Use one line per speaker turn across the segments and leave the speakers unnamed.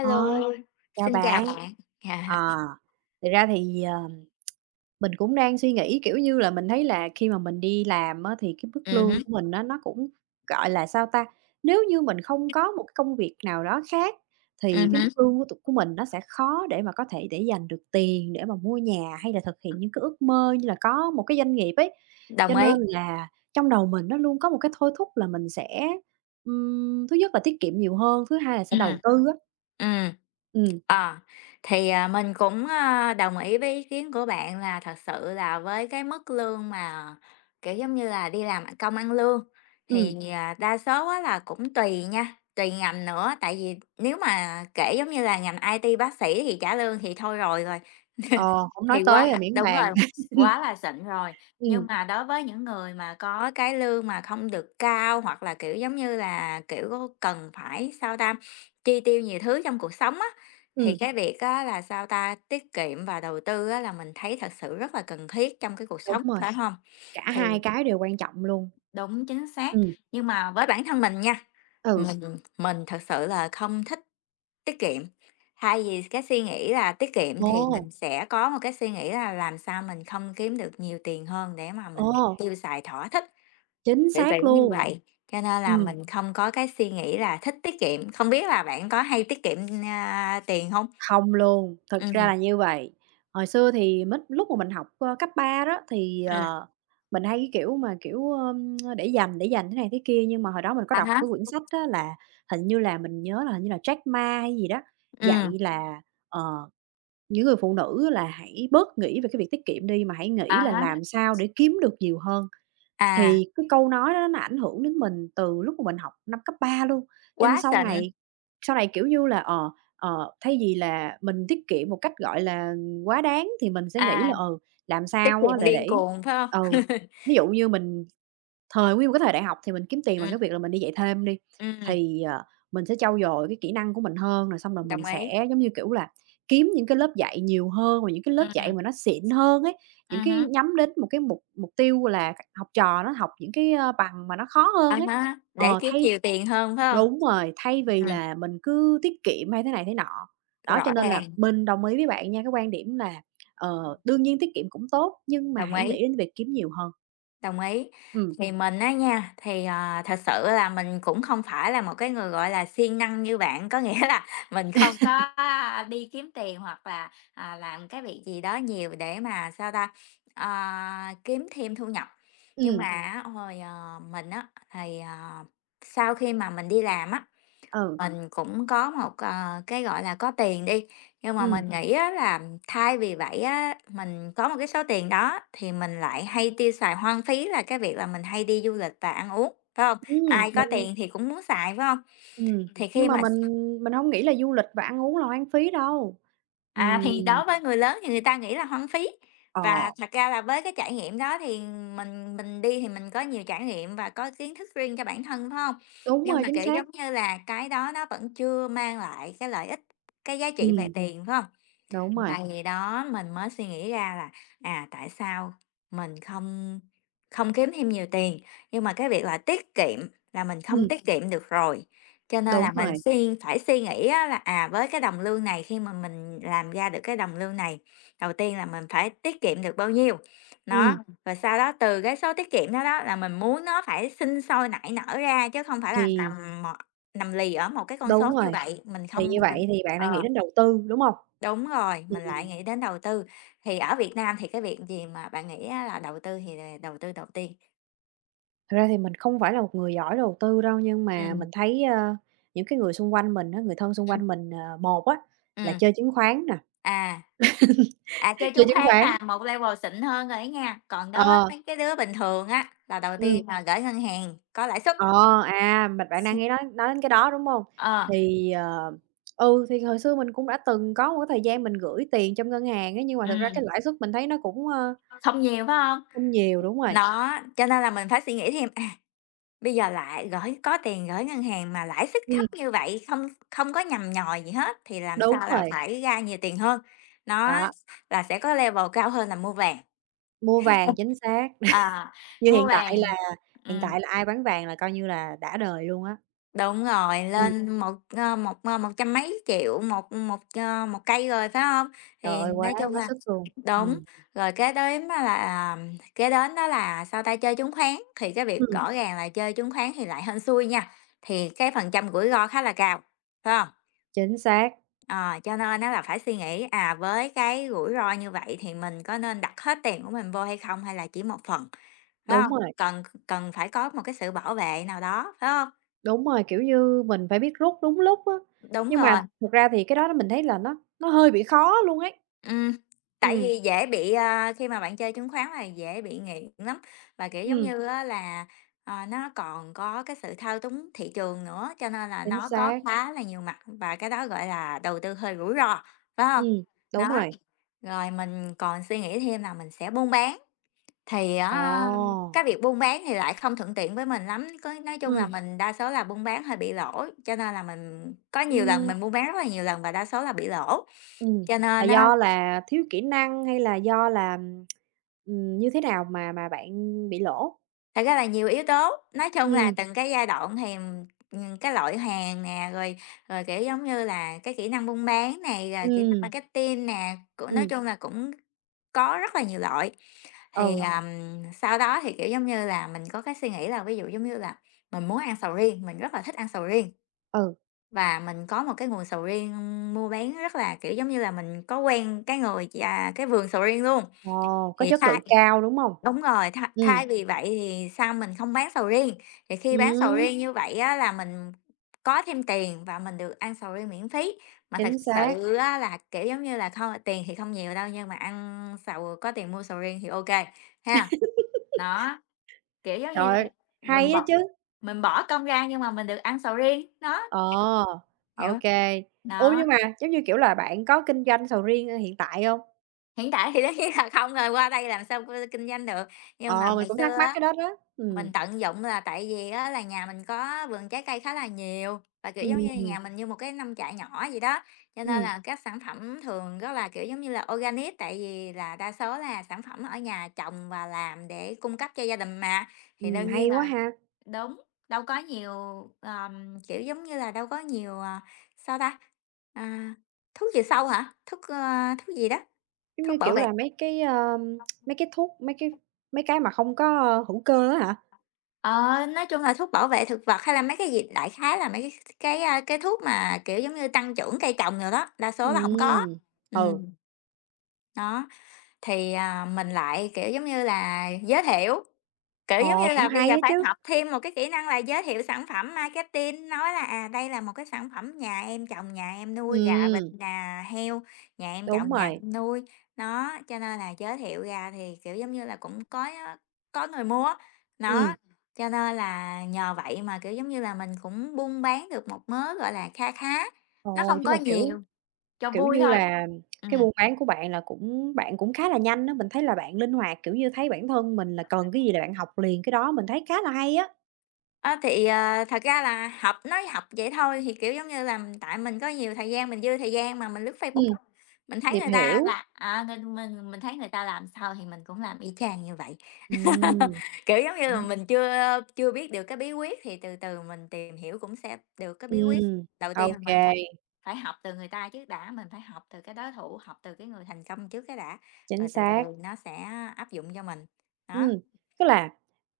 Ờ, Chào
xin chào
bạn.
bạn. Dạ.
Ờ, thực ra thì, mình cũng đang suy nghĩ, kiểu như là, mình thấy là khi mà mình đi làm á thì cái mức lương
Hứm,
của mình nó cũng, gọi là, sao ta, nếu như mình không có một cái công việc nào đó khác thì cái
hứm,
mức lương của tụi của mình nó sẽ khó để mà có thể để dành được tiền để mà mua nhà hay là thực hiện những cái ước mơ như là có một cái doanh nghiệp ấy. Cho
đồng ý.
nên là trong đầu mình nó luôn có một cái thôi thúc là mình sẽ, thứ nhất là tiết kiệm nhiều hơn, thứ hai là sẽ
Ừm,
đầu tư á.
ừm.
Ừ.
Ờ, thì, mình cũng, đồng ý với ý kiến của bạn là thật sự là với cái mức lương mà, kiểu, giống như là, đi làm công ăn lương
Ừm.
thì, đa số á là cũng tùy nha, tùy ngành nữa, tại vì nếu mà kể, giống như là, ngành IT bác sĩ thì trả lương thì thôi rồi rồi,
ờ, Hổng nói
thì quá
tới về
là
miễn
đúng
bàn.
rồi, quá là xịn rồi. Nhưng
Ừm.
mà đối với những người mà có cái lương mà không được cao hoặc là, kiểu, giống như là, kiểu, cần phải, sao ta, chi tiêu nhiều thứ trong cuộc sống á, thì
Ừm.
cái việc á là, sao ta, tiết kiệm và đầu tư á là mình thấy thật sự rất là cần thiết trong cái cuộc
Đúng
sống,
rồi,
phải không?
cả
Thì
hai cái đều quan trọng luôn.
đúng, chính xác,
Ừm.
nhưng mà với bản thân mình nha,
Ừ.
mình thật sự là không thích tiết kiệm. Thay vì cái suy nghĩ là tiết kiệm thì
Ồ.
mình sẽ có một cái suy nghĩ là làm sao mình không kiếm được nhiều tiền hơn để mà mình
Ồ.
tiêu xài thỏa thích,
Chính
kiểu
xác
kiểu như
luôn.
vậy. Cho nên là
Ừm.
mình không có cái suy nghĩ là thích tiết kiệm, không biết là bạn có hay tiết kiệm, tiền không?
Không luôn, thực ra là như vậy. Hồi xưa thì mít lúc mà mình học, cấp 3 đó thì,
Ừm.
mình hay cái kiểu mà, kiểu, để dành thế này thế kia, nhưng mà hồi đó mình có
À
đọc
há,
cái quyển sách á là hình như là mình nhớ là hình như là Jack Ma hay gì đó,
ừm,
dạy là, ờ những người phụ nữ là hãy bớt nghĩ về cái việc tiết kiệm đi, mà hãy nghĩ
à
là
há,
làm sao để kiếm được nhiều hơn.
à,
Thì cái câu nói đó nó ảnh hưởng đến mình từ lúc mà mình học năm cấp 3 luôn, cho
quá
nên sau
xịn,
này kiểu như là, thay vì là mình tiết kiệm một cách, gọi là, quá đáng thì mình sẽ nghĩ là,
à,
làm
tiết
sao á
kiệm
là
điên
để
cuồng, phải hông?
ừ, ví dụ như mình thời nguyên một cái thời đại học thì mình kiếm tiền bằng
Ừm,
cái việc là mình đi dạy thêm đi,
ừm,
thì, mình sẽ trau dồi cái kỹ năng của mình hơn, rồi xong rồi
đồng
mình
ý,
sẽ, giống như kiểu là kiếm những cái lớp dạy nhiều hơn và những cái lớp dạy
ừm,
mà nó xịn hơn ấy, những cái
hứm,
nhắm đến một cái mục mục tiêu là các học trò nó học những cái, bằng mà nó khó
à
hơn ấy.
há, để
Ờ,
kiếm
thay
nhiều tiền hơn, phải hông?
Đúng rồi, thay vì
Ừm,
là mình cứ tiết kiệm hay thế này thế nọ. Đó,
rõ
cho nên là
ràng,
mình đồng ý với bạn nha, cái quan điểm là, đương nhiên tiết kiệm cũng tốt, nhưng mà
đồng
hãy
ý.
nghĩ đến việc kiếm nhiều hơn.
Đồng ý.
Ừm.
Thì mình á nha, thì, ờ, thật sự là mình cũng không phải là một cái người, gọi là, siêng năng như bạn, có nghĩa là mình không có đi kiếm tiền hoặc là, làm cái việc gì đó nhiều để mà, sao ta, ờ, kiếm thêm thu nhập. Nhưng mà
Ừm.
á, hồi, ờ, mình á, thì, ờ, sau khi mà mình đi làm á,
Ừ.
mình cũng có một, ờ, cái, gọi là, có tiền đi, nhưng mà
Ừm.
mình nghĩ á là thay vì vậy á, mình có một cái số tiền đó thì mình lại hay tiêu xài hoang phí là cái việc là mình hay đi du lịch và ăn uống, phải không?
Ừm.
Ai có
mình
tiền thì cũng muốn xài, phải không?
ừm,
Thì
nhưng
khi
mà
mà
mình hông nghĩ là du lịch và ăn uống là hoang phí đâu.
à, thì
Ừm.
đối với người lớn thì người ta nghĩ là hoang phí. À,
Ờ.
và thật ra là với cái trải nghiệm đó thì mình đi thì mình có nhiều trải nghiệm và có kiến thức riêng cho bản thân, phải hông? Đúng.
Đúng
Nhưng đúng
rồi,
mà,
chính
rồi, kiểu,
xác.
giống như là, cái đó nó vẫn chưa mang lại cái lợi ích, cái giá trị ừm, về ừm,
Ừm.
tiền, phải không?
Đúng rồi.
Tại vì đó mình mới suy nghĩ ra là, à, tại sao mình không không kiếm thêm nhiều tiền, nhưng mà cái việc là tiết kiệm là mình không
Ừm.
tiết kiệm được rồi. Cho nên
Đúng
là mình
rồi.
phải suy nghĩ á là, à, với cái đồng lương này khi mà mình làm ra được cái đồng lương này, đầu tiên là mình phải tiết kiệm được bao nhiêu. Nó
Ừm.
ừm, rồi sau đó từ cái số tiết kiệm đó đó là mình muốn nó phải sinh sôi nảy nở ra chứ không phải là
Thì
nằm lì ở một cái con số
đúng
như
rồi,
vậy, mình
thì như
không mình
vậy thì bạn lại nghĩ
ờ.
đến đầu tư, đúng hông?
Đúng rồi, mình lại
Ừm.
nghĩ đến đầu tư. Thì ở Việt Nam thì cái việc gì mà bạn nghĩ á là đầu tư thì là đầu tư đầu tiên?
Thật ra thì mình không phải là một người giỏi đầu tư đâu, nhưng mà
Ừm.
mình thấy, những cái người xung quanh mình á, người thân xung
Ừm,
quanh mình, một á, là
ừm,
chơi chứng khoán nè.
à, à, chơi
Chơi
chứng
chứng
khoán
khoán.
là một level xịn hơn rồi ấy nha, còn đối với
Ờ,
mấy cái đứa bình thường á, là đầu
ừm,
tiên là gửi ngân hàng có lãi suất,
ờ, à, mình Bạn đang nghe nói đến cái đó, đúng hông?
ờ,
Thì, thì hồi xưa mình cũng đã từng có một cái thời gian mình gửi tiền trong ngân hàng á, nhưng mà thực ra cái
ừm,
lãi suất mình thấy nó cũng,
không nhiều, phải không?
không nhiều, đúng rồi.
Nó, cho nên là mình phải suy nghĩ thêm, à, bây giờ lại gửi có tiền gửi ngân hàng mà lãi suất thấp
Ừm.
như vậy, không không có nhằm nhòi gì hết thì làm sao
Đúng
là
rồi.
phải ra nhiều tiền hơn, nó
Đó,
là sẽ có level cao hơn là mua vàng.
mua vàng, chính xác.
À,
Như
mua vàng
hiện
ừm,
tại là ai bán vàng là coi như là đã đời luôn á.
đúng rồi,
Ừm.
lên một, ơ, một, ơ, một trăm mấy triệu một một, ơ, một cây rồi, phải không?
Trời
Thì
ơi, quá
nói chung
quá
là
sức luôn.
đúng,
Ừm.
rồi kế đến đó là, sao ta, chơi chứng khoán, thì cái việc
Ừm.
rõ ràng là chơi chứng khoán thì lại hên xui nha, thì cái phần trăm rủi ro khá là cao, phải không?
Chính xác.
Ờ, cho nên nó là phải suy nghĩ, à, với cái rủi ro như vậy thì mình có nên đặt hết tiền của mình vô hay không, hay là chỉ một phần, phải
Đúng
không?
rồi.
Cần cần phải có một cái sự bảo vệ nào đó, phải không?
Đúng rồi, kiểu như, mình phải biết rút đúng lúc á,
Đúng
nhưng
rồi,
mà thực ra thì cái đó mình thấy là nó hơi bị khó luôn ấy.
ừm, tại
Ừm.
vì dễ bị, a khi mà bạn chơi chứng khoán là dễ bị nghiện lắm, và, kiểu, giống
Ừm.
như á là, ờ, nó còn có cái sự thao túng thị trường nữa, cho nên là
Chính
nó có
xác.
khá là nhiều mặt và cái đó gọi là đầu tư hơi rủi ro, phải không?
Ừm. Đúng
Đó,
rồi.
rồi mình còn suy nghĩ thêm là mình sẽ buôn bán. Thì
Ồ.
á, cái việc buôn bán thì lại không thuận tiện với mình lắm, có nói chung là
Ừ.
mình đa số là buôn bán hơi bị lỗ, cho nên là mình có nhiều lần
Ừm.
mình buôn bán rất là nhiều lần và đa số là bị lỗ.
Ừm.
Cho
Là
nên á,
do là thiếu kỹ năng hay là do là, như thế nào mà bạn bị lỗ?
thật ra là nhiều yếu tố, nói chung là
Ừm.
từng cái giai đoạn thì, cái loại hàng nè, rồi rồi, kiểu, giống như là, cái kỹ năng buôn bán này, rồi kỹ năng
Ừm.
marketing nè, cũng nói
Ừm.
chung là cũng có rất là nhiều loại. Thì,
Ừ.
sau đó thì, kiểu, giống như là, mình có cái suy nghĩ là ví dụ, giống như là, mình muốn ăn sầu riêng, mình rất là thích ăn sầu riêng.
Ừ.
Và mình có một cái nguồn sầu riêng mua bán rất là, kiểu, giống như là, mình có quen cái người chà cái vườn sầu riêng luôn,
Ồ, có
thì
chất lượng cao, đúng hông?
đúng rồi, thay
Ừm.
thay vì vậy thì sao mình không bán sầu riêng, thì khi bán sầu
Ừm.
riêng à, như vậy á là mình có thêm tiền và mình được ăn sầu riêng miễn phí. Mà thật
Chính xác.
sự á là, kiểu, giống như là, không tiền thì không nhiều đâu, nhưng mà ăn sầu có tiền mua sầu riêng thì ok ha. Đó, kiểu, giống
Trời
như,
ơi,
mình
hay á
bỏ
chứ!
mình bỏ công ra nhưng mà mình được ăn sầu riêng, đó.
Ờ,
Hiểu
ô
không?
kê. Ủa,
Đó.
nhưng mà, giống như, kiểu là, bạn có kinh doanh sầu riêng hiện tại hông?
Hiện tại thì tất nhiên là không rồi, qua đây làm sao c kinh doanh được. Nhưng mà
Ờ, mình
ngày
cũng thắc
xưa
mắc
á,
cái đó đó. Ừm.
mình tận dụng là tại vì á là nhà mình có vườn trái cây khá là nhiều và, kiểu,
Ừm.
giống như,
Ừm.
nhà mình như một cái nông trại nhỏ vậy đó, cho nên
Ừm.
là các sản phẩm thường rất là, kiểu, giống như là, organic, tại vì là đa số là sản phẩm ở nhà trồng và làm để cung cấp cho gia đình mà, thì
Ừm.
đương nhiên
Hay quá
là
ha!
đúng, đâu có nhiều, kiểu, giống như là, đâu có nhiều, ờ, sao ta, à, thuốc trừ sâu hả? Thuốc, ơ, thuốc gì đó,
Giống như,
thuốc bảo
kiểu
vệ
là, mấy cái, mấy cái thuốc, mấy cái mà không có, hữu cơ á hả?
ờ, nói chung là thuốc bảo vệ thực vật hay là mấy cái gì đại khái là mấy cái, a, cái thuốc mà, kiểu, giống như tăng trưởng cây trồng rồi đó, đa số là không có. À.
Ừm. Ừ.
Đó, thì, à, mình lại, kiểu, giống như là, giới thiệu. Kiểu, giống
Ồ,
như
cũng
là, bây
hay
giờ
á
phải
chứ.
học thêm một cái kỹ năng là giới thiệu sản phẩm marketing, nói là, à, đây là một cái sản phẩm nhà em trồng, nhà em nuôi gà, vịt
Ừm.
nà, heo, nhà em
Đúng
trồng, nhà
rồi.
em nuôi. Nó cho nên là giới thiệu ra thì, kiểu, giống như là, cũng có người mua nó
Ừm.
cho nên là nhờ vậy mà, kiểu, giống như là, mình cũng buôn bán được một mớ, gọi là, kha khá, nó
Ồ,
không
nhưng
có
mà, kiểu,
nhiều, cho
kiểu
vui
như
thôi.
là, cái
Ừm.
buôn bán của bạn là cũng bạn cũng khá là nhanh á, mình thấy là bạn linh hoạt, kiểu như, thấy bản thân mình là cần cái gì là bạn học liền cái đó, mình thấy khá là hay á.
Ơ, thì, ờ, thật ra là học nói học vậy thôi, thì, kiểu, giống như là, m- tại mình có nhiều thời gian, mình dư thời gian mà mình lướt Facebook
Ừm,
á, mình thấy
tìm
người ta
hiểu.
là à, nên mình thấy người ta làm sao thì mình cũng làm y chang như vậy. Ừm.
Ừm.
Kiểu, giống như là,
Cũng.
mình chưa chưa biết được cái bí quyết thì từ từ mình tìm hiểu cũng sẽ được cái bí quyết.
Ừm.
Đầu
Ô
tiên là
kê.
mình phải phải học từ người ta trước đã, mình phải học từ cái đối thủ, học từ cái người thành công trước cái đã,
Chính
rồi từ từ
xác.
nó sẽ áp dụng cho mình. Đó.
Ừm. Tức là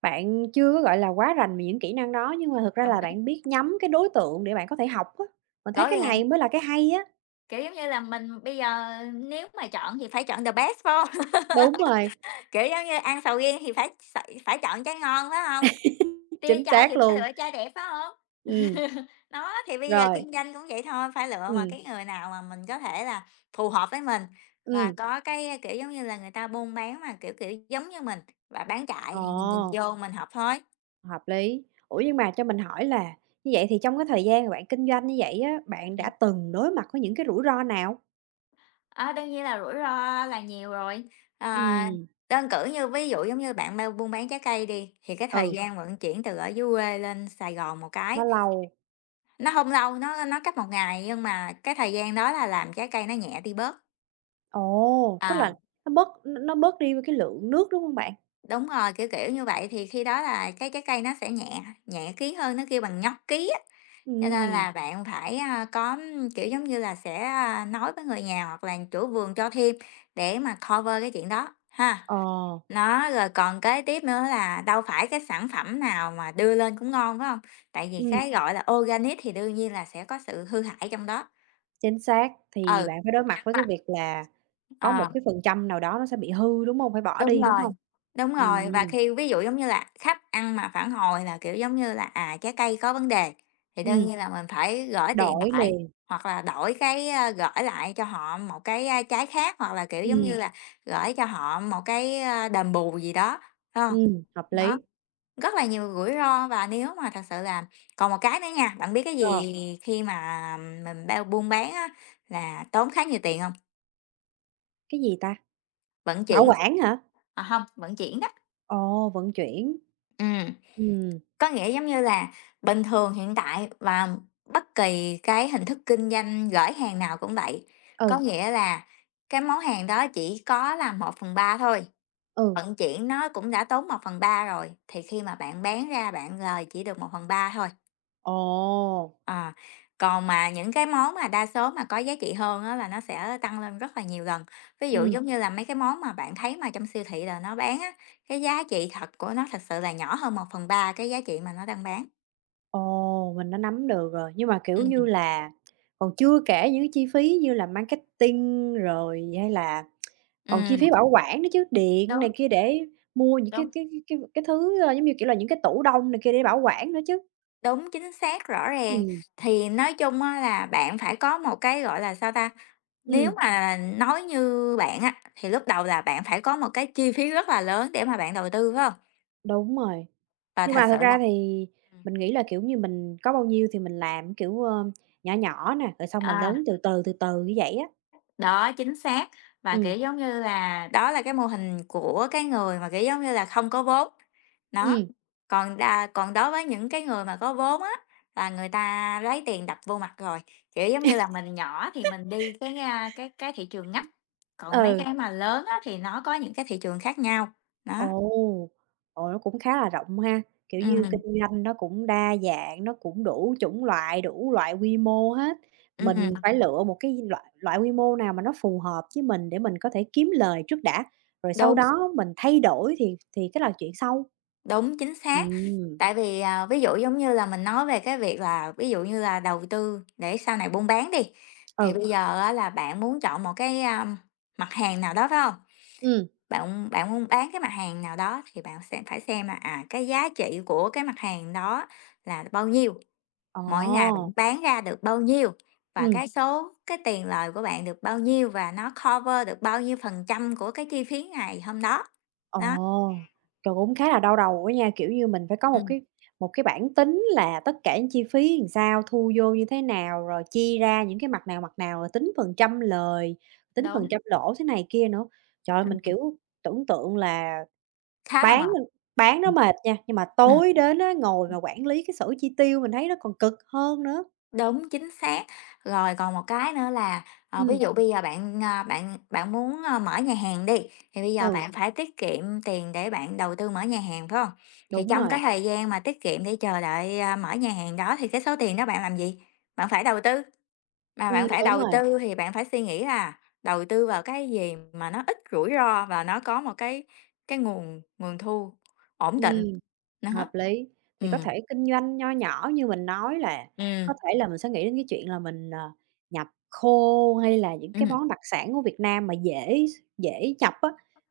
bạn chưa có, gọi là, quá rành về những kỹ năng đó, nhưng mà thực ra
Đồng
là
ý.
bạn biết nhắm cái đối tượng để bạn có thể học á, mình thấy
Rõ
cái
ràng.
này mới là cái hay á.
Kiểu, giống như là, mình bây giờ nếu mà chọn thì phải chọn the best, phải hông?
Đúng rồi.
Kiểu, giống như, ăn sầu riêng thì phải phải chọn trái ngon, phải hông? Tia
Chính
chai
xác
thì phải
luôn.
lựa chai đẹp, phải hông?
Ừm.
Đó, thì bây giờ
Rồi.
kinh doanh cũng vậy thôi, phải lựa
Ừ.
mà cái người nào mà mình có thể là phù hợp với mình và
Ừ.
có cái, kiểu, giống như là, người ta buôn bán mà, kiểu, giống như mình và bán chạy thì mình nhìn
Ồ,
vô mình học thôi.
hợp lý. Ủa,
Ừm.
nhưng mà cho mình hỏi là như vậy thì trong cái thời gian mà bạn kinh doanh như vậy á, bạn đã
Ừm.
từng đối mặt với những cái rủi ro nào?
Ờ, đương nhiên là rủi ro là nhiều rồi. À,
Ừ.
đơn cử như ví dụ giống như bạn mang buôn bán trái cây đi, thì cái thời
Ừ,
gian vận chuyển từ ở dưới quê lên Sài Gòn một cái,
nó lâu.
nó không lâu, nó cách một ngày, nhưng mà cái thời gian đó là làm trái cây nó nhẹ đi bớt.
Ồ,
Ờ.
tức
À,
là nó bớt nó bớt đi cái lượng nước, đúng không bạn?
đúng rồi, kiểu như vậy, thì khi đó là cái trái cây nó sẽ nhẹ nhẹ ký hơn, nó kêu bằng nhóc ký á, cho nên
Ừ.
là bạn phải, có, kiểu, giống như là, sẽ, nói với người nhà hoặc là chủ vườn cho thêm để mà cover cái chuyện đó ha.
Ờ.
Nó, rồi còn kế tiếp nữa là đâu phải cái sản phẩm nào mà đưa lên cũng ngon, phải không? Tại vì
Ừm.
cái, gọi là, organic thì đương nhiên là sẽ có sự hư hại trong đó.
Chính xác,
Ừ,
thì bạn phải đối mặt
ăn
với cái
mà
việc là có
ờ,
một cái phần trăm nào đó nó sẽ bị hư, đúng hông? Phải bỏ
đúng
đi, đúng
rồi,
hông?
đúng rồi, và
Ừm.
khi ví dụ, giống như là, khách ăn mà phản hồi là, kiểu, giống như là, à, trái cây có vấn đề, thì đương
Ừm,
nhiên là mình phải gửi tiền
đổi
lại,
liền.
hoặc là đổi cái, gởi lại cho họ một cái, trái khác, hoặc là, kiểu, giống như
Ừm.
là, gửi cho họ một cái, đền bù gì đó, phải hông?
Ừm, hợp lý.
Rất là nhiều rủi ro và nếu mà thật sự là còn một cái nữa nha, bạn biết cái
Ờ,
gì khi mà mình bao buôn bán á là tốn khá nhiều tiền không?
cái gì ta?
Vận
Bảo
chuyển,
quản hả?
à không vận chuyển đó.
Ồ, vận chuyển.
Ừm,
Ừm.
có nghĩa giống như là bình thường hiện tại và bất kỳ cái hình thức kinh doanh gửi hàng nào cũng vậy, có
Ừ.
nghĩa là cái món hàng đó chỉ có là một phần ba thôi,
Ừ.
vận chuyển nó cũng đã tốn một phần ba rồi, thì khi mà bạn bán ra bạn lời chỉ được một phần ba thôi.
Ồ.
À, còn mà những cái món mà đa số mà có giá trị hơn á là nó sẽ tăng lên rất là nhiều lần. Ví dụ
Ừm.
giống như là mấy cái món mà bạn thấy mà trong siêu thị là nó bán á, cái giá trị thật của nó thật sự là nhỏ hơn một phần ba cái giá trị mà nó đang bán.
Ồ, mình đã nắm được rồi, nhưng mà, kiểu như
Ừm.
là, còn chưa kể những cái chi phí như là marketing rồi hay là còn chi
Ừm.
phí bảo quản nữa chứ, điện
Đúng,
này kia để mua những cái
đúng.
thứ, giống như, kiểu là, những cái tủ đông này kia để bảo quản nữa chứ.
Đúng, chính xác, rõ ràng.
Ừm.
Thì nói chung á là bạn phải có một cái, gọi là, sao ta, nếu
Ừm,
mà nói như bạn á, thì lúc đầu là bạn phải có một cái chi phí rất là lớn để mà bạn đầu tư, phải hông?
đúng rồi.
Và
Nhưng
thật
mà
sự
thật ra
là
thì
ừm.
mình nghĩ là, kiểu như, mình có bao nhiêu thì mình làm, kiểu, nhỏ nhỏ nè, rồi xong rồi
À.
lớn từ từ, từ từ như vậy á.
Đó, chính xác. Và,
Ừm.
kiểu, giống như là, đó là cái mô hình của cái người mà, kiểu, giống như là, không có vốn. Nó,
Ừm.
còn đối với những cái người mà có vốn á, là người ta lấy tiền đập vô mặt rồi. Kiểu, giống như là, mình nhỏ thì mình đi cái, cái thị trường ngách, còn mấy
Ừ.
cái mà lớn á thì nó có những cái thị trường khác nhau. Đó,
Ồ. Ồ, nó cũng khá là rộng ha, kiểu như,
ừm,
kinh doanh nó cũng đa dạng, nó cũng đủ chủng loại, đủ loại quy mô hết. Mình
ừm,
phải lựa một cái loại loại quy mô nào mà nó phù hợp với mình để mình có thể kiếm lời trước đã, rồi sau
đúng.
đó mình thay đổi thì cái là chuyện sau.
Đúng, chính xác.
Ừm.
Tại vì, à, ví dụ, giống như là, mình nói về cái việc là ví dụ như là đầu tư để sau này buôn bán đi, thì
Ừ.
bây giờ á là bạn muốn chọn một cái, mặt hàng nào đó, phải không?
Ừm.
Bạn bạn muốn bán cái mặt hàng nào đó thì bạn sẽ phải xem là, à, cái giá trị của cái mặt hàng đó là bao nhiêu, mỗi ngày bạn
Ồ.
bán ra được bao nhiêu và
Ừ.
cái số cái tiền lời của bạn được bao nhiêu và nó cover được bao nhiêu phần trăm của cái chi phí ngày hôm đó. Đó,
Ồ, trời, cũng khá là đau đầu á nha, kiểu như, mình phải có một
ừm,
cái bảng tính là tất cả những chi phí làm sao, thu vô như thế nào, rồi chia ra những cái mặt nào, rồi tính phần trăm lời, tính phần
đúng,
trăm lỗ thế này kia nữa. Trời ơi,
ừm,
mình, kiểu, tưởng tượng là
khá là
bán
mệt.
bán nó mệt nha, nhưng mà
Ừm.
tối đến á, ngồi mà quản lý cái sổ chi tiêu mình thấy nó còn cực hơn nữa.
Đúng, chính xác. Rồi còn một cái nữa là, ờ, ví
Ừm.
dụ bây giờ bạn, à, bạn bạn muốn, mở nhà hàng đi, thì bây giờ bạn
Ừ.
Phải tiết kiệm tiền để bạn đầu tư mở nhà hàng, phải không? Thì
Đúng
trong cái
rồi.
thời gian mà tiết kiệm để chờ đợi, mở nhà hàng đó thì cái số tiền đó bạn làm gì? Bạn phải đầu tư, mà bạn
Ừm.
phải
Đúng
đầu
rồi.
tư thì bạn phải suy nghĩ là đầu tư vào cái gì mà nó ít rủi ro và nó có một cái nguồn nguồn thu ổn định.
Ừ.
Đó.
Hợp lý, thì có
Ừm,
thể kinh doanh nho nhỏ như mình nói là
ừ
có thể là mình sẽ nghĩ đến cái chuyện là mình, nhập khô hay là những
ừ
cái món đặc sản của Việt Nam mà dễ dễ nhập á,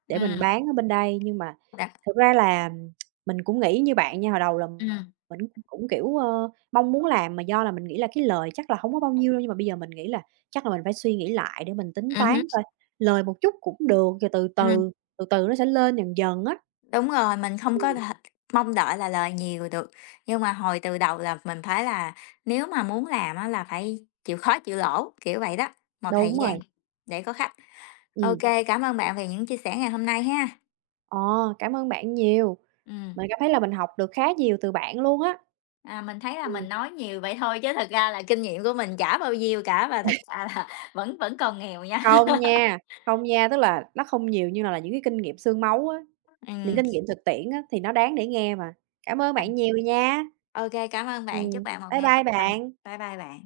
để mình
ừ
bán ở bên đây. Nhưng mà
đ
thực ra là mình cũng nghĩ như bạn nha, hồi đầu là
ừm,
mình cũng cũng, kiểu, mong muốn làm mà do là mình nghĩ là cái lời chắc là không có bao nhiêu đâu, nhưng mà bây giờ mình nghĩ là chắc là mình phải suy nghĩ lại để mình tính
ừ
toán
hứm.
coi, lời một chút cũng được, rồi từ
Ừm,
từ, từ từ nó sẽ lên dần dần á.
đúng rồi, mình không có
Ừm,
thể mong đợi là lời nhiều được, nhưng mà hồi từ đầu là mình phải là nếu mà muốn làm á là phải chịu khó chịu lỗ, kiểu vậy đó, một thời
đúng
gian
rồi.
để có khách. Ok,
Ừ.
cảm ơn bạn về những chia sẻ ngày hôm nay ha.
Ờ, cảm ơn bạn nhiều,
Ừm,
mình cảm thấy là mình học được khá nhiều từ bạn luôn á.
à, mình thấy là
Ừm.
mình nói nhiều vậy thôi chứ thật ra là kinh nghiệm của mình chả bao nhiêu cả và thật ra là vẫn vẫn còn nghèo nha.
Không nha, không nha, tức là nó không nhiều như là những cái kinh nghiệm xương máu á, những
Ừm,
kinh nghiệm thực tiễn á, thì nó đáng để nghe mà. Cảm ơn
mình
bạn nhiều nha.
cảm ơn bạn, chúc
Ừm,
bạn một
bye
ngày tốt
bye
lành.
bạn.
Bye bye bạn.